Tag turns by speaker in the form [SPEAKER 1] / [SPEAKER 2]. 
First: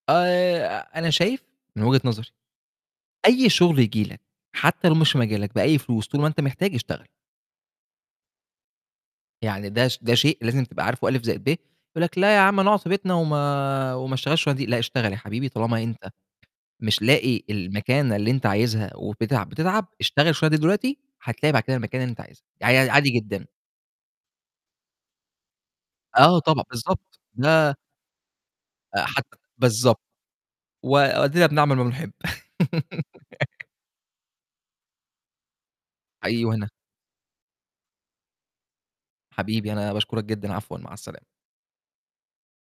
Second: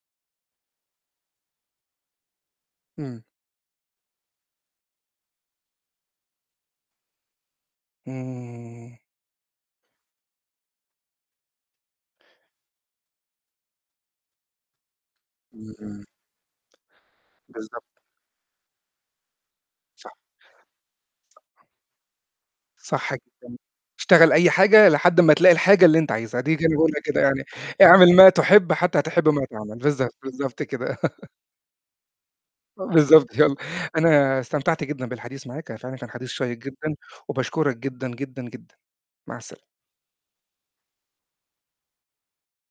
[SPEAKER 1] آآ، أنا شايف من وجهة نظري
[SPEAKER 2] إمم.
[SPEAKER 1] أي شغل ييجي لك حتى لو مش مجالك بأي فلوس طول ما أنت محتاج، اشتغل.
[SPEAKER 2] إمم.
[SPEAKER 1] يعني ده ش ده شيء لازم تبقى عارفه ألِف زائد ب، يقول لك لأ يا عم أنا أقعد في بيتنا وما وما أشتغلش الشُغلانة دي، لأ اشتغل يا حبيبي
[SPEAKER 2] إمم،
[SPEAKER 1] طالما
[SPEAKER 2] إمم.
[SPEAKER 1] أنت مش لاقي
[SPEAKER 2] بالضبط.
[SPEAKER 1] المكانة اللي أنت عايزها وبتتعب بتتعب،
[SPEAKER 2] صح.
[SPEAKER 1] اشتغل الشُغلانة دي دلوقتي هتلاقي بعد كده المكانة اللي أنت عايزها، يعني ع عادي
[SPEAKER 2] صح جدًا،
[SPEAKER 1] جدًا.
[SPEAKER 2] اشتغل أي حاجة لحد أمّا تلاقي الحاجة اللي أنت
[SPEAKER 1] آه
[SPEAKER 2] عايزها، دي
[SPEAKER 1] طبعًا،
[SPEAKER 2] أنا أقولها
[SPEAKER 1] بالضبط،
[SPEAKER 2] كده يعني،
[SPEAKER 1] لا
[SPEAKER 2] اعمل ما تحب حتى
[SPEAKER 1] آآ
[SPEAKER 2] تحب
[SPEAKER 1] حتى
[SPEAKER 2] ما تعمل،
[SPEAKER 1] بالضبط،
[SPEAKER 2] بالضبط، بالضبط كده.
[SPEAKER 1] وأدينا بنعمَل ما نحب.
[SPEAKER 2] بالضبط يالّا، أنا استمتعت جدًا بالحديث معاك، أنا فعلًا كان حديث
[SPEAKER 1] حقيقي
[SPEAKER 2] شيّق
[SPEAKER 1] وأنا.
[SPEAKER 2] جدًا وباشكرك جدًا، جدًا، جدًا، مع السلامة.
[SPEAKER 1] حبيبي، أنا باشكرك جدًا، عفوا مع السلامة.